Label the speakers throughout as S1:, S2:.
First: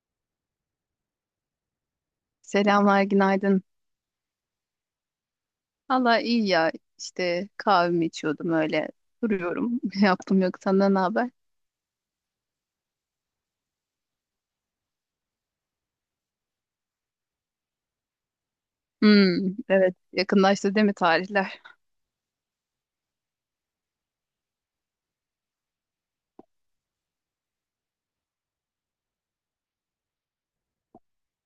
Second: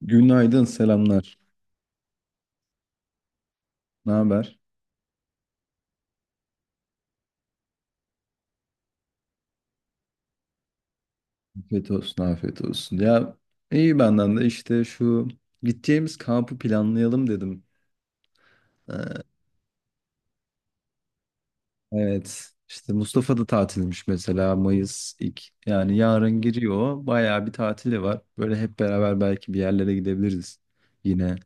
S1: Günaydın, selamlar.
S2: Selamlar, günaydın.
S1: Ne haber?
S2: Valla iyi ya. İşte kahvemi içiyordum öyle. Duruyorum. Ne yaptım yok. Senden ne haber?
S1: Afiyet olsun, afiyet olsun. Ya iyi benden de işte şu gideceğimiz kampı planlayalım dedim.
S2: Hmm, evet. Yakınlaştı değil mi tarihler?
S1: Evet, işte Mustafa da tatilmiş mesela Mayıs ilk yani yarın giriyor. Bayağı bir tatili var. Böyle hep beraber belki bir yerlere gidebiliriz yine.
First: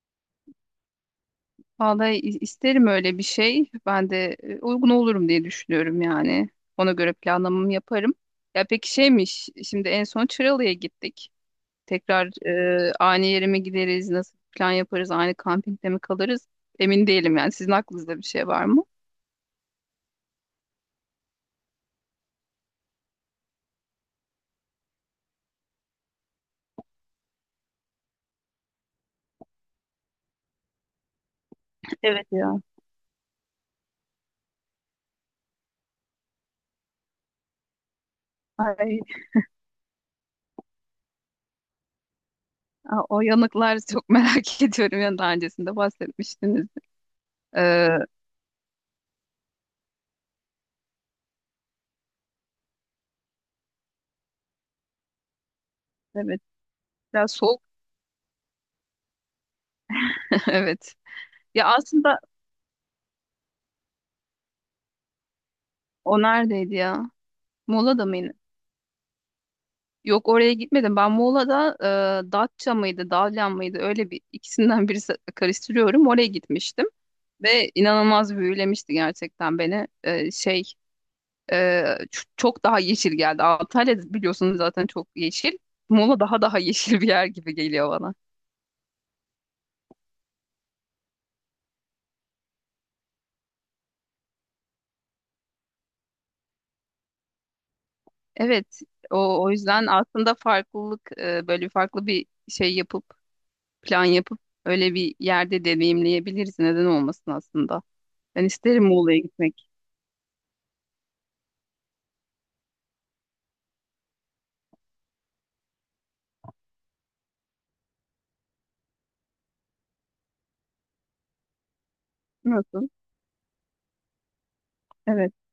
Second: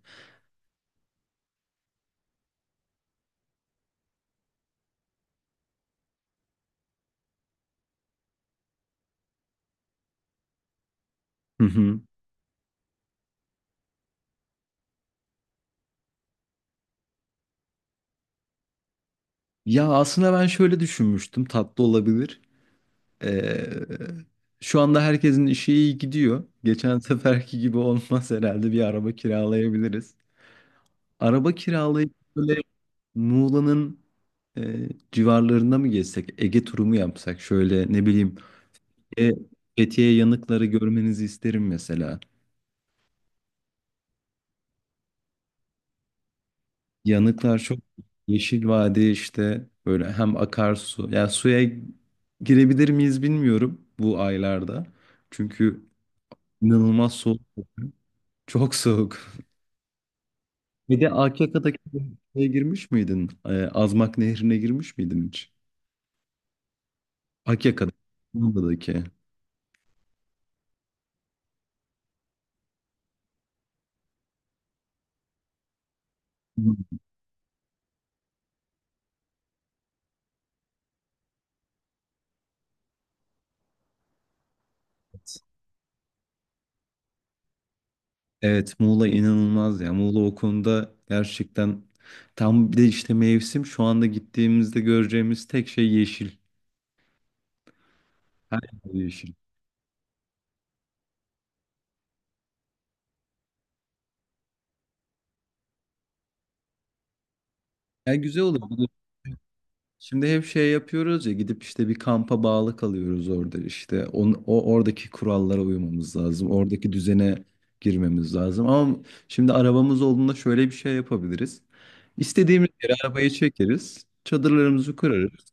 S2: Vallahi isterim öyle bir şey. Ben de uygun olurum diye düşünüyorum yani. Ona göre planlamamı yaparım. Ya peki şeymiş. Şimdi en son Çıralı'ya gittik.
S1: Hı hı.
S2: Tekrar aynı yere mi gideriz? Nasıl plan yaparız? Aynı kampingde mi kalırız? Emin değilim yani. Sizin aklınızda bir şey var mı?
S1: Ya aslında ben şöyle düşünmüştüm, tatlı olabilir. Ee, Şu anda herkesin işi iyi gidiyor. Geçen seferki gibi olmaz herhalde bir araba kiralayabiliriz. Araba kiralayıp
S2: Evet
S1: böyle
S2: ya.
S1: Muğla'nın civarlarında mı gezsek? Ege turu mu yapsak? Şöyle ne bileyim.
S2: Ay.
S1: E, Fethiye yanıkları görmenizi isterim mesela.
S2: Aa, o yanıklar çok merak ediyorum. Yani daha öncesinde bahsetmiştiniz.
S1: Yanıklar çok
S2: Ee,
S1: yeşil vadi işte böyle hem akarsu. Ya suya girebilir miyiz bilmiyorum bu aylarda. Çünkü
S2: evet.
S1: inanılmaz
S2: Biraz
S1: soğuk.
S2: soğuk.
S1: Çok soğuk.
S2: Evet.
S1: Bir de
S2: Ya
S1: Akyaka'daki
S2: aslında
S1: şeye girmiş miydin? Azmak Nehri'ne girmiş miydin hiç?
S2: o neredeydi ya? Muğla'da mıydı?
S1: Akyaka'daki.
S2: Yok, oraya gitmedim. Ben Muğla'da, Datça mıydı, Dalyan mıydı? Öyle bir ikisinden birisi karıştırıyorum. Oraya gitmiştim ve inanılmaz büyülemişti gerçekten beni. Çok daha yeşil geldi. Antalya biliyorsunuz zaten çok yeşil. Muğla daha yeşil bir yer gibi geliyor bana.
S1: Evet Muğla inanılmaz ya. Muğla o konuda gerçekten tam bir de işte mevsim şu anda gittiğimizde göreceğimiz tek şey yeşil. Her
S2: Evet,
S1: yer yeşil.
S2: o yüzden aslında farklılık, böyle farklı bir şey yapıp plan yapıp öyle bir yerde deneyimleyebiliriz. Neden olmasın aslında?
S1: Ya güzel
S2: Ben
S1: olur. Bir
S2: isterim
S1: de
S2: Muğla'ya gitmek.
S1: şimdi hep şey yapıyoruz ya gidip işte bir kampa bağlı kalıyoruz orada işte. O oradaki kurallara uymamız lazım. Oradaki düzene girmemiz lazım. Ama şimdi arabamız olduğunda şöyle bir şey yapabiliriz. İstediğimiz
S2: Nasıl?
S1: yere arabayı çekeriz. Çadırlarımızı
S2: Evet.
S1: kurarız.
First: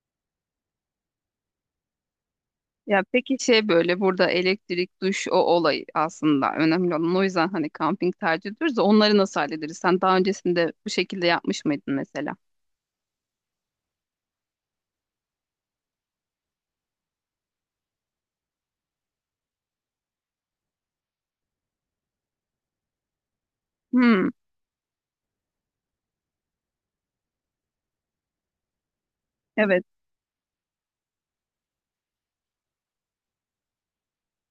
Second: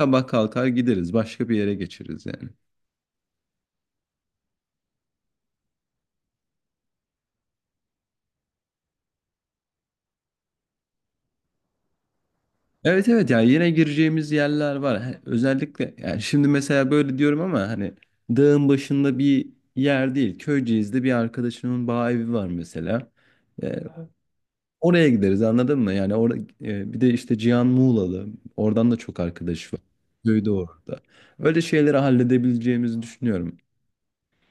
S1: Sabah kalkar gideriz. Başka bir yere geçeriz yani.
S2: Ya peki şey böyle burada elektrik, duş, o olay aslında önemli olan. O yüzden hani kamping tercih ediyoruz da onları nasıl hallederiz? Sen daha öncesinde bu şekilde yapmış mıydın mesela?
S1: Evet ya yine gireceğimiz yerler var. Özellikle yani şimdi mesela böyle diyorum ama hani dağın başında bir yer değil. Köyceğiz'de bir arkadaşımın bağ evi var mesela. Ee,
S2: Hmm,
S1: Oraya gideriz anladın mı? Yani orada bir de işte Cihan Muğla'lı. Oradan da çok arkadaş var.
S2: evet.
S1: Köyde orada. Öyle şeyleri halledebileceğimizi düşünüyorum.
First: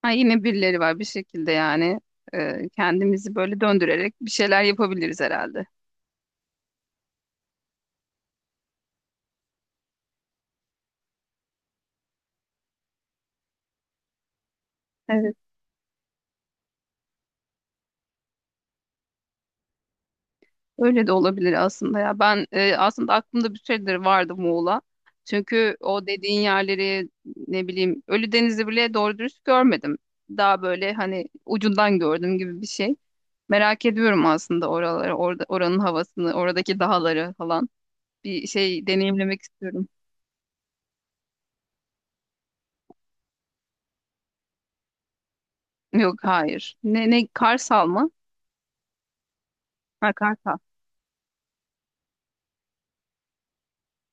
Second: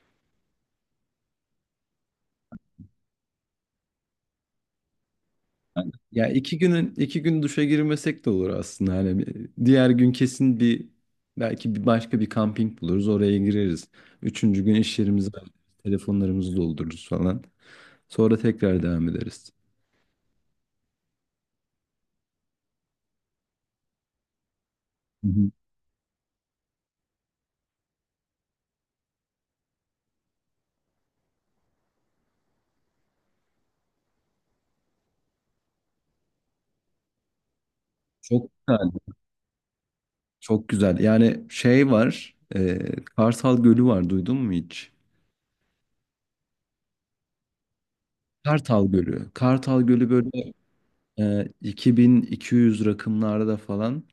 S2: Ha, yine birileri var bir şekilde yani, kendimizi böyle döndürerek bir şeyler yapabiliriz herhalde.
S1: Yani ya iki günün iki gün duşa girmesek de olur aslında. Hani diğer gün kesin bir belki bir başka bir kamping buluruz oraya gireriz. Üçüncü gün iş yerimizi
S2: Evet.
S1: hallederiz, telefonlarımızı doldururuz falan. Sonra tekrar devam ederiz.
S2: Öyle de olabilir aslında ya. Ben, aslında aklımda bir süredir vardı Muğla.
S1: Hı hı.
S2: Çünkü o dediğin yerleri ne bileyim Ölüdeniz'i bile doğru dürüst görmedim. Daha böyle hani ucundan gördüm gibi bir şey. Merak ediyorum aslında oraları, orada, oranın havasını, oradaki dağları falan. Bir
S1: Çok güzel,
S2: şey deneyimlemek istiyorum.
S1: çok güzel. Yani şey var, Kartal Gölü var. Duydun mu hiç?
S2: Yok, hayır. Ne, ne, Karsal mı?
S1: Kartal Gölü. Kartal Gölü
S2: Ha,
S1: böyle
S2: Karsal.
S1: 2200 rakımlarda falan.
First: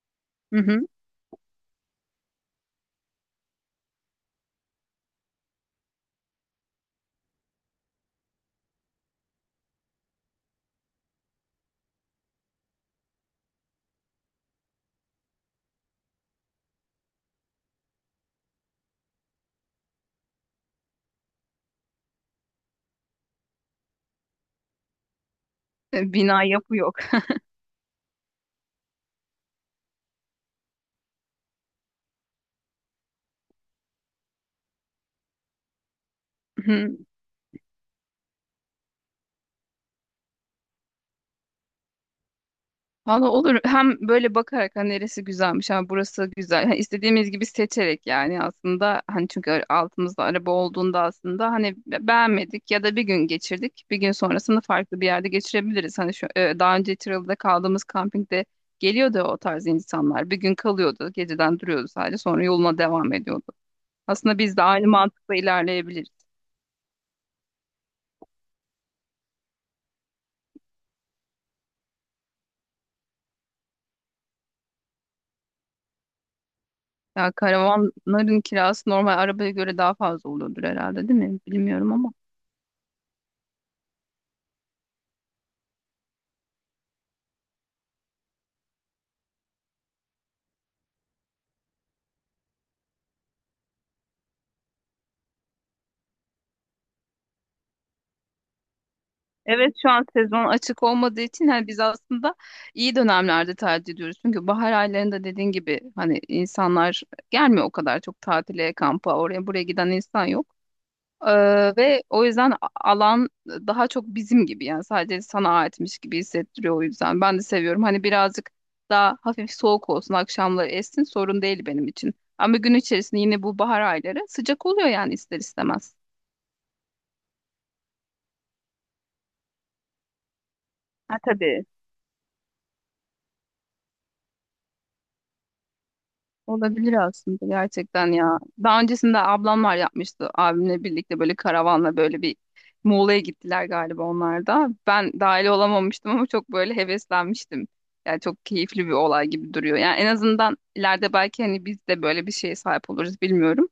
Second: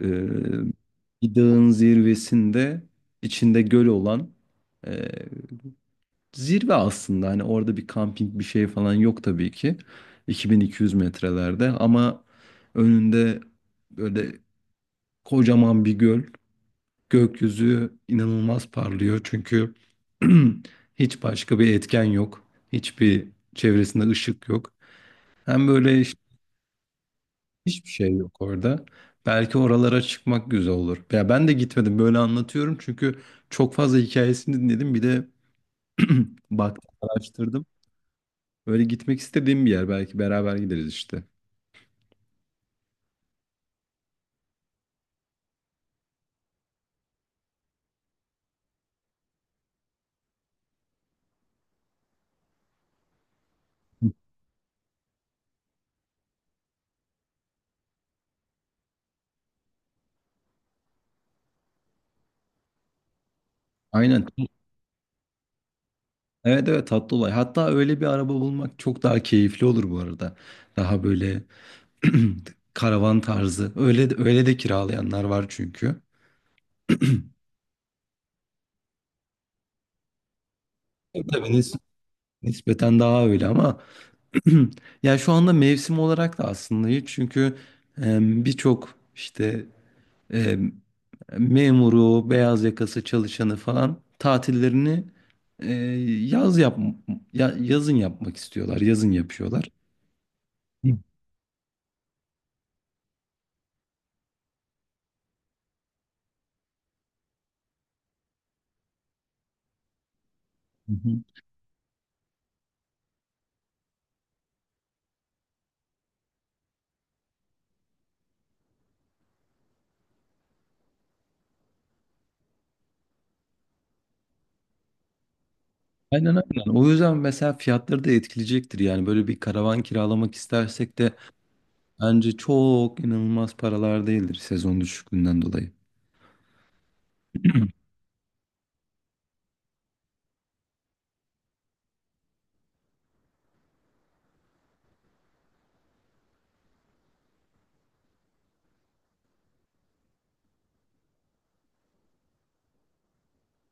S1: Ee,
S2: Hı hı.
S1: Bir dağın zirvesinde içinde göl olan e, zirve aslında hani orada bir kamping bir şey falan yok tabii ki 2200 metrelerde ama önünde böyle kocaman bir göl, gökyüzü inanılmaz parlıyor çünkü hiç başka bir etken yok, hiçbir çevresinde ışık yok, hem böyle
S2: E, bina yapı yok.
S1: hiçbir şey yok orada. Belki oralara çıkmak güzel olur. Ya ben de gitmedim böyle anlatıyorum çünkü çok fazla hikayesini dinledim. Bir de baktım, araştırdım. Böyle gitmek istediğim bir yer. Belki beraber gideriz işte.
S2: Valla olur. Hem böyle bakarak hani neresi güzelmiş, ha burası güzel. Hani istediğimiz gibi seçerek yani aslında hani çünkü altımızda araba olduğunda aslında hani beğenmedik ya da bir gün geçirdik. Bir gün sonrasını farklı bir yerde geçirebiliriz. Hani şu, daha önce Tiralı'da kaldığımız kampingde geliyordu o tarz insanlar. Bir gün kalıyordu, geceden duruyordu sadece, sonra yoluna devam ediyordu.
S1: Aynen.
S2: Aslında biz de aynı mantıkla ilerleyebiliriz.
S1: Evet tatlı olay. Hatta öyle bir araba bulmak çok daha keyifli olur bu arada. Daha böyle karavan tarzı. Öyle de kiralayanlar var çünkü.
S2: Ya karavanların kirası normal arabaya göre daha fazla oluyordur herhalde, değil
S1: Tabii
S2: mi?
S1: tabii,
S2: Bilmiyorum ama.
S1: nispeten daha öyle ama ya şu anda mevsim olarak da aslında hiç çünkü e, birçok işte e, memuru, beyaz yakası çalışanı falan tatillerini e, yaz yap yazın yapmak istiyorlar. Yazın yapıyorlar.
S2: Evet, şu an sezon açık
S1: Hı
S2: olmadığı için hani biz aslında iyi dönemlerde tatil ediyoruz. Çünkü bahar aylarında dediğin gibi hani insanlar gelmiyor o kadar çok, tatile, kampa, oraya buraya giden insan yok.
S1: hı.
S2: Ee, ve o yüzden alan daha çok bizim gibi yani sadece sana aitmiş gibi hissettiriyor o yüzden. Ben de seviyorum hani birazcık daha hafif soğuk olsun, akşamları essin sorun değil benim için. Ama gün içerisinde yine bu bahar ayları sıcak oluyor yani ister istemez.
S1: Aynen. O yüzden mesela fiyatları da etkileyecektir. Yani böyle bir karavan kiralamak istersek de
S2: Ha tabii.
S1: bence çok inanılmaz paralar değildir sezon düşüklüğünden dolayı.
S2: Olabilir aslında gerçekten ya. Daha öncesinde ablamlar yapmıştı abimle birlikte böyle karavanla böyle bir Muğla'ya gittiler galiba onlar da. Ben dahil olamamıştım ama çok böyle heveslenmiştim. Yani çok keyifli bir olay gibi duruyor. Yani en azından ileride belki hani biz de böyle bir şeye sahip oluruz bilmiyorum.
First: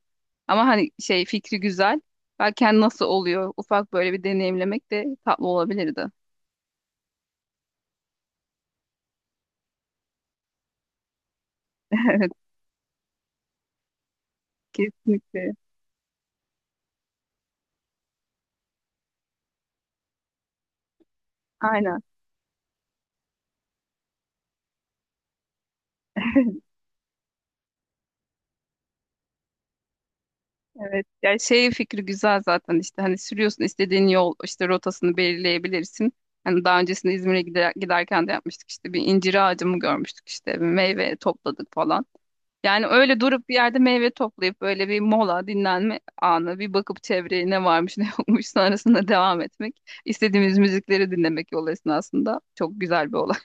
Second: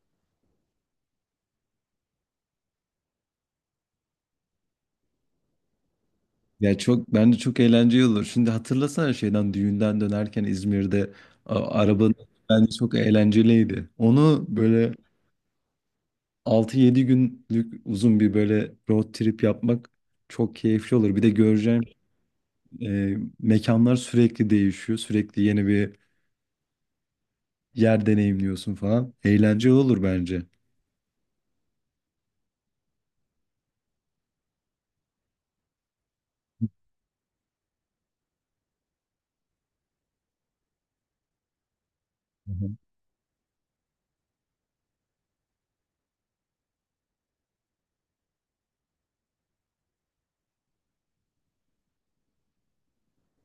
S2: Ama hani şey fikri güzel. Belki hani nasıl oluyor ufak böyle bir deneyimlemek de tatlı olabilirdi.
S1: Ya çok bence çok eğlenceli olur. Şimdi hatırlasana şeyden düğünden dönerken İzmir'de arabanın
S2: Evet,
S1: bence çok eğlenceliydi. Onu böyle
S2: kesinlikle.
S1: altı yedi günlük uzun bir böyle road trip yapmak çok keyifli olur. Bir de göreceğim
S2: Aynen.
S1: mekanlar sürekli değişiyor. Sürekli yeni bir yer deneyimliyorsun falan. Eğlenceli olur bence.
S2: Evet. Yani şey fikri güzel zaten işte hani sürüyorsun istediğin yol işte rotasını belirleyebilirsin. Hani daha öncesinde İzmir'e gider, giderken de yapmıştık işte bir incir ağacı mı görmüştük işte, bir meyve topladık falan. Yani öyle durup bir yerde meyve toplayıp böyle bir mola, dinlenme anı, bir bakıp çevreye ne varmış ne yokmuş, sonrasında devam etmek. İstediğimiz müzikleri dinlemek yol esnasında çok güzel bir olay.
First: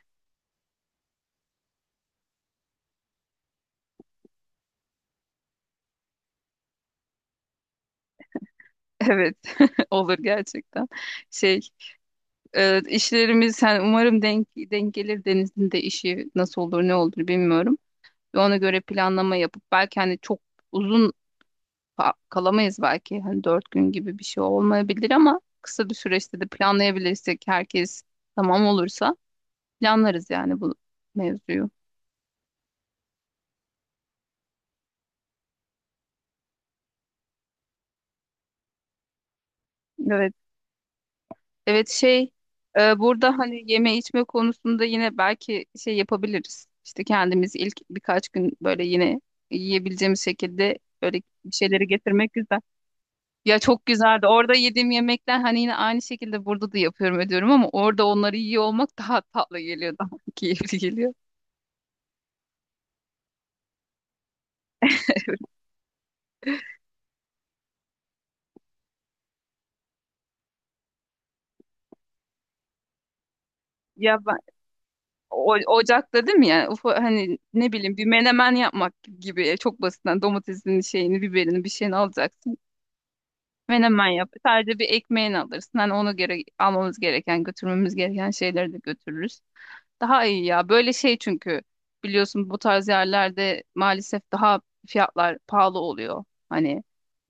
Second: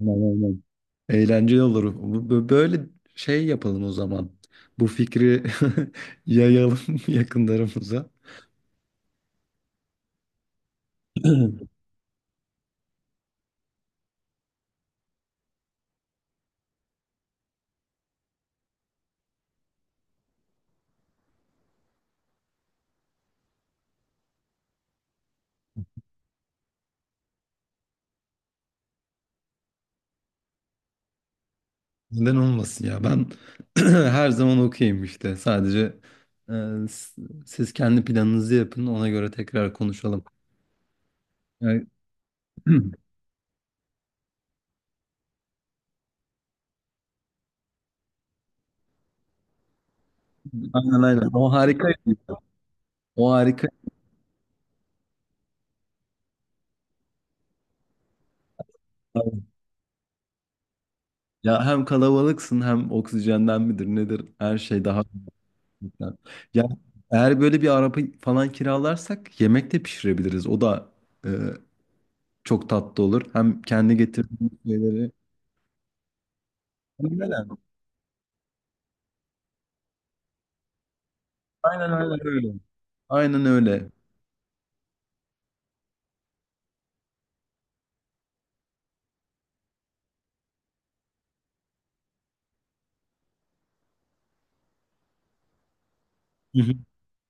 S1: Aynen, aynen. Eğlenceli olur. Böyle şey yapalım o zaman. Bu fikri yayalım yakınlarımıza.
S2: Evet, olur gerçekten. Şey, İşlerimiz yani umarım denk gelir, Deniz'in de işi nasıl olur ne olur bilmiyorum. Ve ona göre planlama yapıp belki hani çok uzun kalamayız, belki hani 4 gün gibi bir şey olmayabilir ama kısa bir süreçte de planlayabilirsek herkes tamam olursa planlarız yani bu mevzuyu.
S1: Neden olmasın ya? Ben her zaman okeyim işte. Sadece e, siz kendi planınızı yapın. Ona göre tekrar konuşalım.
S2: Evet,
S1: Yani,
S2: evet şey, burada hani yeme içme konusunda yine belki şey yapabiliriz. İşte kendimiz ilk birkaç gün böyle yine yiyebileceğimiz şekilde
S1: aynen
S2: böyle
S1: aynen. O
S2: bir şeyleri
S1: harika.
S2: getirmek güzel.
S1: O
S2: Ya
S1: harika.
S2: çok güzeldi. Orada yediğim yemekler hani yine aynı şekilde burada da yapıyorum ediyorum ama orada onları yiyor olmak daha tatlı geliyor, daha keyifli geliyor.
S1: Ya hem kalabalıksın hem oksijenden midir nedir? Her şey daha ya ya eğer böyle bir araba falan kiralarsak yemek de pişirebiliriz. O da e, çok tatlı olur. Hem kendi
S2: Ya ben,
S1: getirdiğimiz şeyleri.
S2: ocakta değil mi yani, hani
S1: Aynen,
S2: ne bileyim bir menemen yapmak gibi, çok basitten domatesin şeyini, biberini, bir
S1: aynen
S2: şeyini
S1: aynen öyle.
S2: alacaksın.
S1: Aynen öyle.
S2: Menemen yap. Sadece bir ekmeğini alırsın. Hani ona göre almamız gereken, götürmemiz gereken şeyleri de götürürüz. Daha iyi ya. Böyle şey çünkü biliyorsun bu tarz yerlerde maalesef daha fiyatlar pahalı oluyor.
S1: Hı hı.
S2: Hani,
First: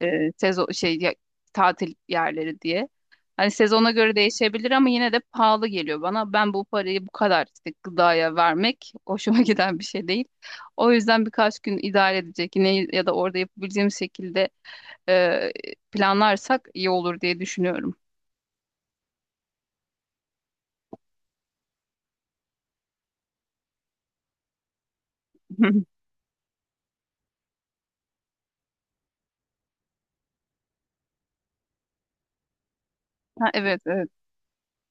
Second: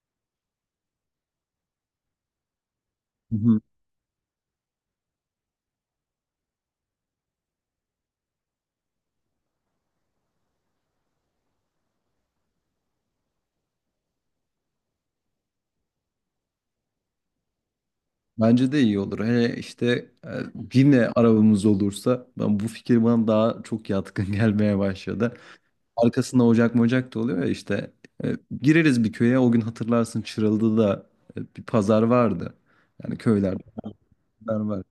S2: sezon şey, tatil yerleri diye.
S1: Hı
S2: Hani
S1: hı.
S2: sezona göre değişebilir ama yine de pahalı geliyor bana. Ben bu parayı bu kadar işte gıdaya vermek hoşuma giden bir şey değil. O yüzden birkaç gün idare edecek yine ya da orada yapabileceğim şekilde, e, planlarsak iyi olur diye düşünüyorum.
S1: Bence de iyi olur. Hele işte e, yine arabamız olursa ben bu fikir bana daha çok yatkın gelmeye başladı. Arkasında ocak mocak da oluyor ya işte E, gireriz bir köye o gün hatırlarsın Çıralı'da da bir pazar vardı. Yani
S2: Ha,
S1: köylerde
S2: evet evet.
S1: pazar var.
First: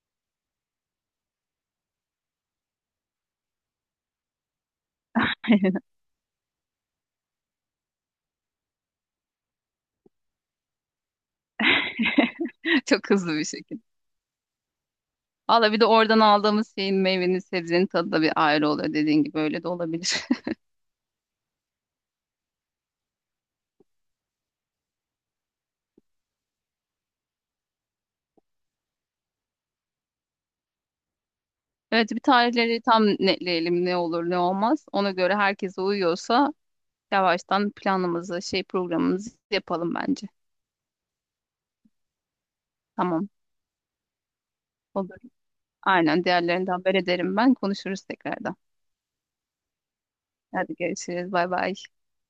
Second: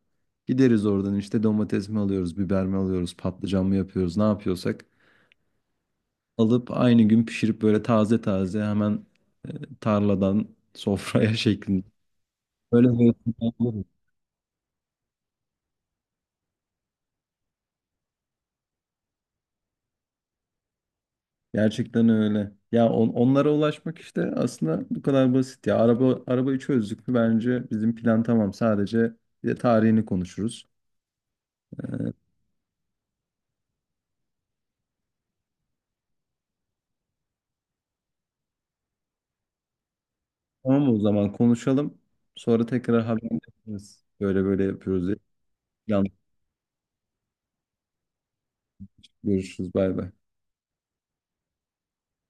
S1: Gideriz oradan işte domates mi alıyoruz, biber mi alıyoruz, patlıcan mı yapıyoruz, ne yapıyorsak alıp aynı gün pişirip böyle taze taze hemen e, tarladan sofraya şeklinde. Böyle
S2: Çok hızlı bir şekilde.
S1: böyle-
S2: Valla bir de oradan aldığımız şeyin, meyvenin, sebzenin tadı da bir ayrı oluyor dediğin gibi, öyle de olabilir.
S1: Gerçekten öyle. Ya onlara ulaşmak işte aslında bu kadar basit ya. Araba arabayı çözdük mü bence bizim plan tamam. Sadece bir de tarihini konuşuruz. Ee,
S2: Evet, bir tarihleri tam netleyelim, ne olur ne olmaz. Ona göre herkese uyuyorsa yavaştan planımızı, şey, programımızı yapalım bence.
S1: tamam o zaman konuşalım. Sonra tekrar
S2: Tamam,
S1: haberleşiriz. Böyle böyle yapıyoruz diye.
S2: olur.
S1: Yanlış
S2: Aynen, diğerlerinden haber ederim ben, konuşuruz tekrardan.
S1: görüşürüz. Bay bay.
S2: Hadi görüşürüz, bay bay.